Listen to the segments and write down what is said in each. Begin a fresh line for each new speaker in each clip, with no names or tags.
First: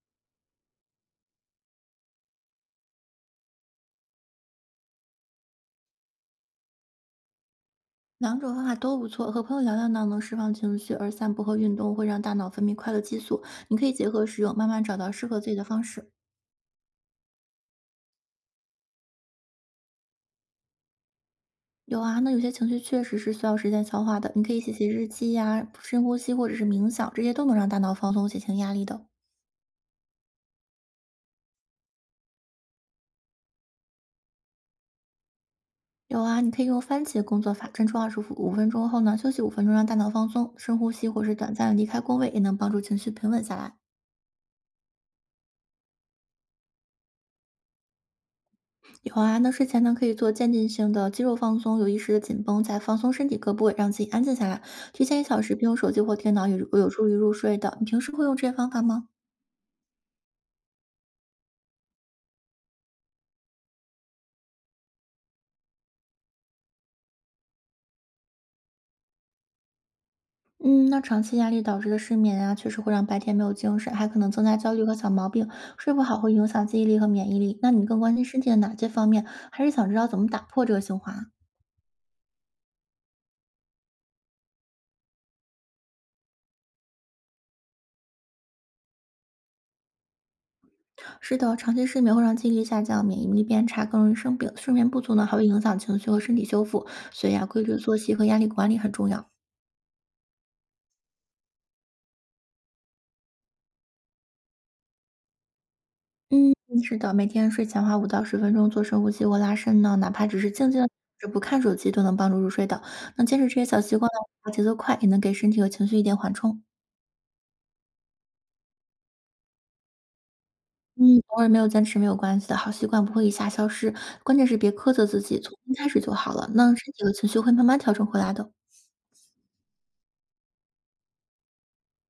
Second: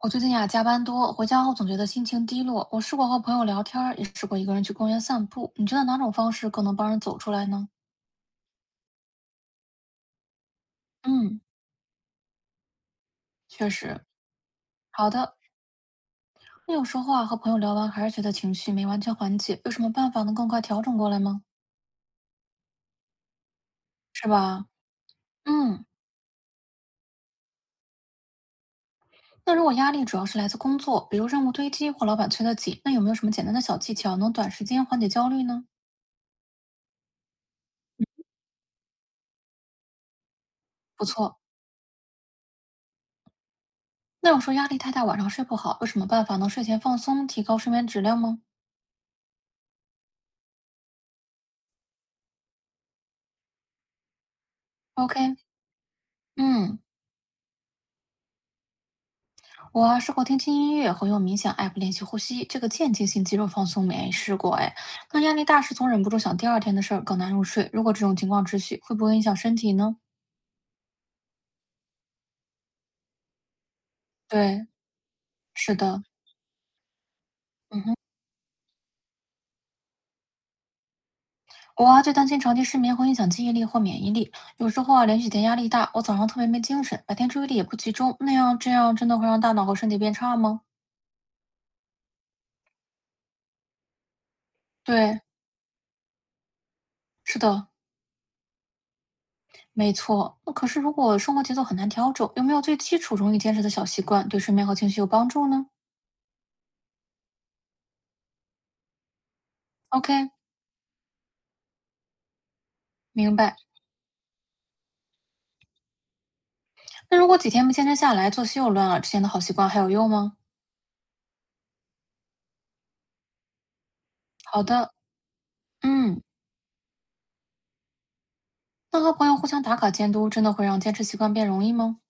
我最近呀、加班多，回家后总觉得心情低落。我试过和朋友聊天儿，也试过一个人去公园散步。你觉得哪种方式更能帮人走出来呢？
两种方法都不错，和朋友聊聊呢能释放情绪，而散
嗯，
步和运动会让大脑分泌快乐激素，
确
你可以
实，
结合使用，慢慢找
好
到适
的。
合自己的方式。
那有时候啊，和朋友聊完还是觉得情绪没完全缓解，有什么办法能更快调整过来吗？
有啊，那有些情绪确实是需要时间消化
是
的，你可以
吧？
写写日记呀、
嗯，
深呼吸或者是冥想，这些都能让大脑放松、减轻压力的。
那如果压力主要是来自工作，比如任务堆积或老板催得紧，那有没有什么简单的小技巧能短时间缓解焦虑呢？
有啊，你可以用番茄工作法，专注25分钟后呢，休息五分钟，让大脑放松，深呼
不
吸或是
错。
短暂的离开工位，也能帮助情绪平稳下来。
那有时候压力太大，晚上睡不好，有什么办法能睡前放松，提高睡眠质量吗
有啊，那睡前呢可以做渐进性的肌肉放松，有意识的紧绷，再放松身体各部位，让自己安静下来。提前一
？OK，
小时不用手机或电脑，也
嗯，
有助于入睡的。你平时会用这些方法吗？
我啊试过听轻音乐和用冥想 app 练习呼吸，这个间歇性肌肉放松没试过哎。那压力大时总忍不住想第二天的事儿，更难入睡。如果这种情况持续，会不会影响身体呢？
嗯，那长期压力导致的失眠啊，确实会让白天没有精神，还可能增加
对，
焦虑和小毛病。
是
睡
的，
不好会影响记忆力和免疫力。那
嗯
你
哼，
更关心身体的哪些方面？还是想知道怎么打破这个循环啊？
我啊最担心长期失眠会影响记忆力或免疫力。有时候啊连续几天压力大，我早上特别没精神，白天注意力也不集中，那样这样真的会让大脑和身体变差吗？
是的，长期失眠会让记忆力下降，免疫力变差，更容易生病。睡眠不足
对，
呢，还会影响情绪和身体修复。所以
是
啊，规
的，
律作息和压力管理很重要。
没错。那可是如果生活节奏很难调整，有没有最基础容易坚持的小习惯，对睡眠和情绪有帮助呢
嗯，是的，每天睡前花5到10分钟做深呼吸或拉伸呢，哪怕
？OK，
只是静静的只不看手机，都能帮助入睡的。那
明
坚持这
白。
些小习惯呢，节奏快，也能给身体和情绪一点缓冲。
那如果几天不坚持下来，作息又乱了，之前的好习惯还有用吗？
嗯，偶尔没有坚持没有关系的，好习惯不会一下消失，关键是
好
别
的，
苛责自己，从新开始就
嗯，
好了。那身体和情绪会慢慢调整回来的。
那和朋友互相打卡监督，真的会让坚持习惯变容易吗？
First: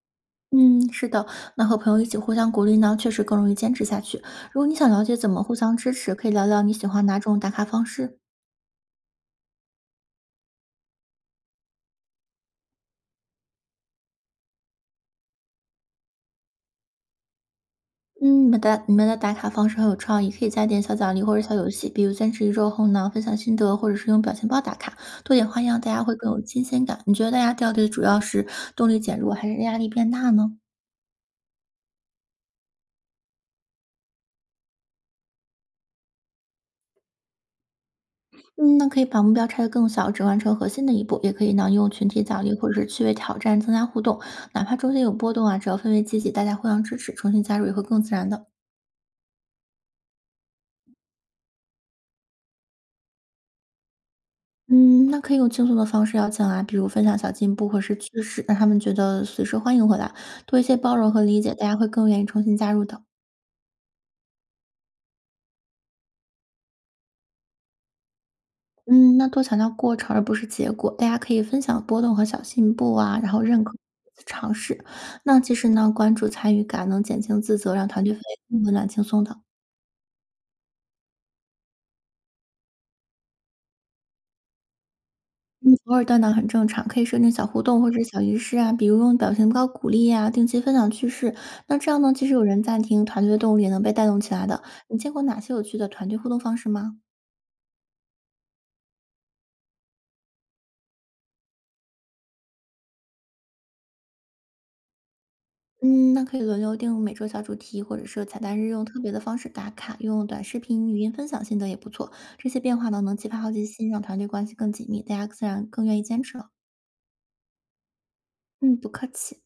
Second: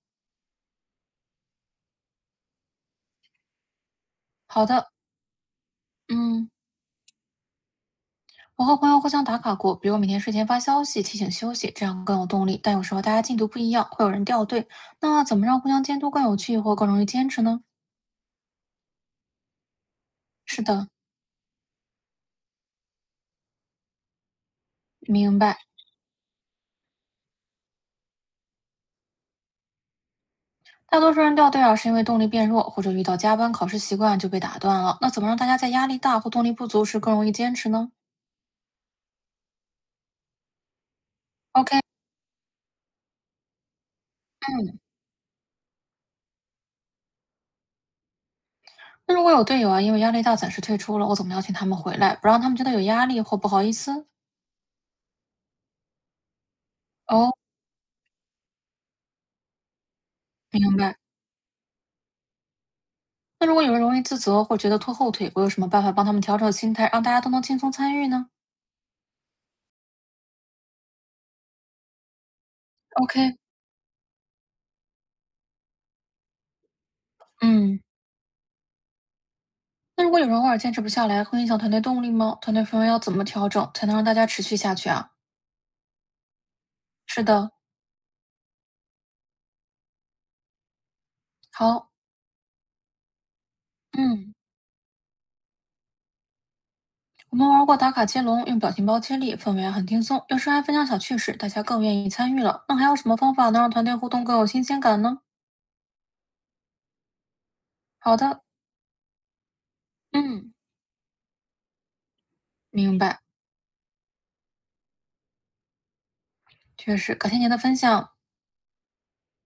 嗯，是的，那和朋友一起互相鼓励呢，确实更容易坚持下去。如
好
果你
的，
想了解怎么互相支持，可以聊
嗯，
聊你喜欢哪种打卡方式。
我和朋友互相打卡过，比如每天睡前发消息提醒休息，这样更有动力。但有时候大家进度不一样，会有人掉队。那怎么让互相监督更有趣或更容易坚持呢？
嗯，你们的打卡方式很有创意，可以
是
加点
的，
小奖励或者小游戏，比如坚持1周后呢，分享心得，或者是用表情包打卡，多
明
点
白。
花样，大家会更有新鲜感。你觉得大家掉队主要是动力减弱，还是压力变大呢？
大多数人掉队啊，是因为动力变弱，或者遇到加班、考试习惯就被打断了。那怎么让大家在压力大或动力不足时更容易坚持呢
嗯，那可以把目标拆得更小，只完成核心的一步，也可以呢
？OK，
用群体奖励或者是趣味挑战增加互动，哪怕
嗯。
中间有波动啊，只要氛围积极，大家互相支持，重新加入也会更自然的。
那如果有队友啊，因为压力大暂时退出了，我怎么邀请他们回来，不让他们觉得有压力或不好意思？
嗯，那可以用轻松的方式邀请啊，比如分享
哦，
小进步或是趣事，让他们觉得随时欢迎回来，多一
明
些包
白。
容和理解，大家会更愿意重新加入的。
那如果有人容易自责或觉得拖后腿，我有什么办法帮他们调整心态，让大家都能轻松参与呢
嗯，那多强调过程而不是结果，大家可以分享波动和小进步啊，然
？OK，
后认可尝试。那其实呢，关注参与感能减轻自责，
嗯，
让团队氛围更温暖轻松的。
那如果有人偶尔坚持不下来，会影响团队动力吗？团队氛围要怎么调整才能让大家持续下去啊？
嗯，偶尔断档很正常，可以设
是
定小
的，
互动或者小仪式啊，比如用表情包鼓励呀、定期分享趣事。那
好，
这样呢，即使有人暂停，团队的动力也能被带动
嗯，
起来的。你见过哪些有趣的团队互动方式吗？
我们玩过打卡接龙，用表情包接力，氛围啊很轻松，有时还分享小趣事，大家更愿意参与了。那还有什么方法能让团队互动更有新鲜感呢？
嗯，那可以轮流定每周小主题，或者
好
是彩
的，
蛋日用特别的方式打卡，用短
嗯。
视频、语音分享心得也不错。这些变化
明
呢，能
白，
激发好奇心，让团队关系更紧密，大家自然更愿意坚持了。
确实，感谢您的分享。
嗯，不客气。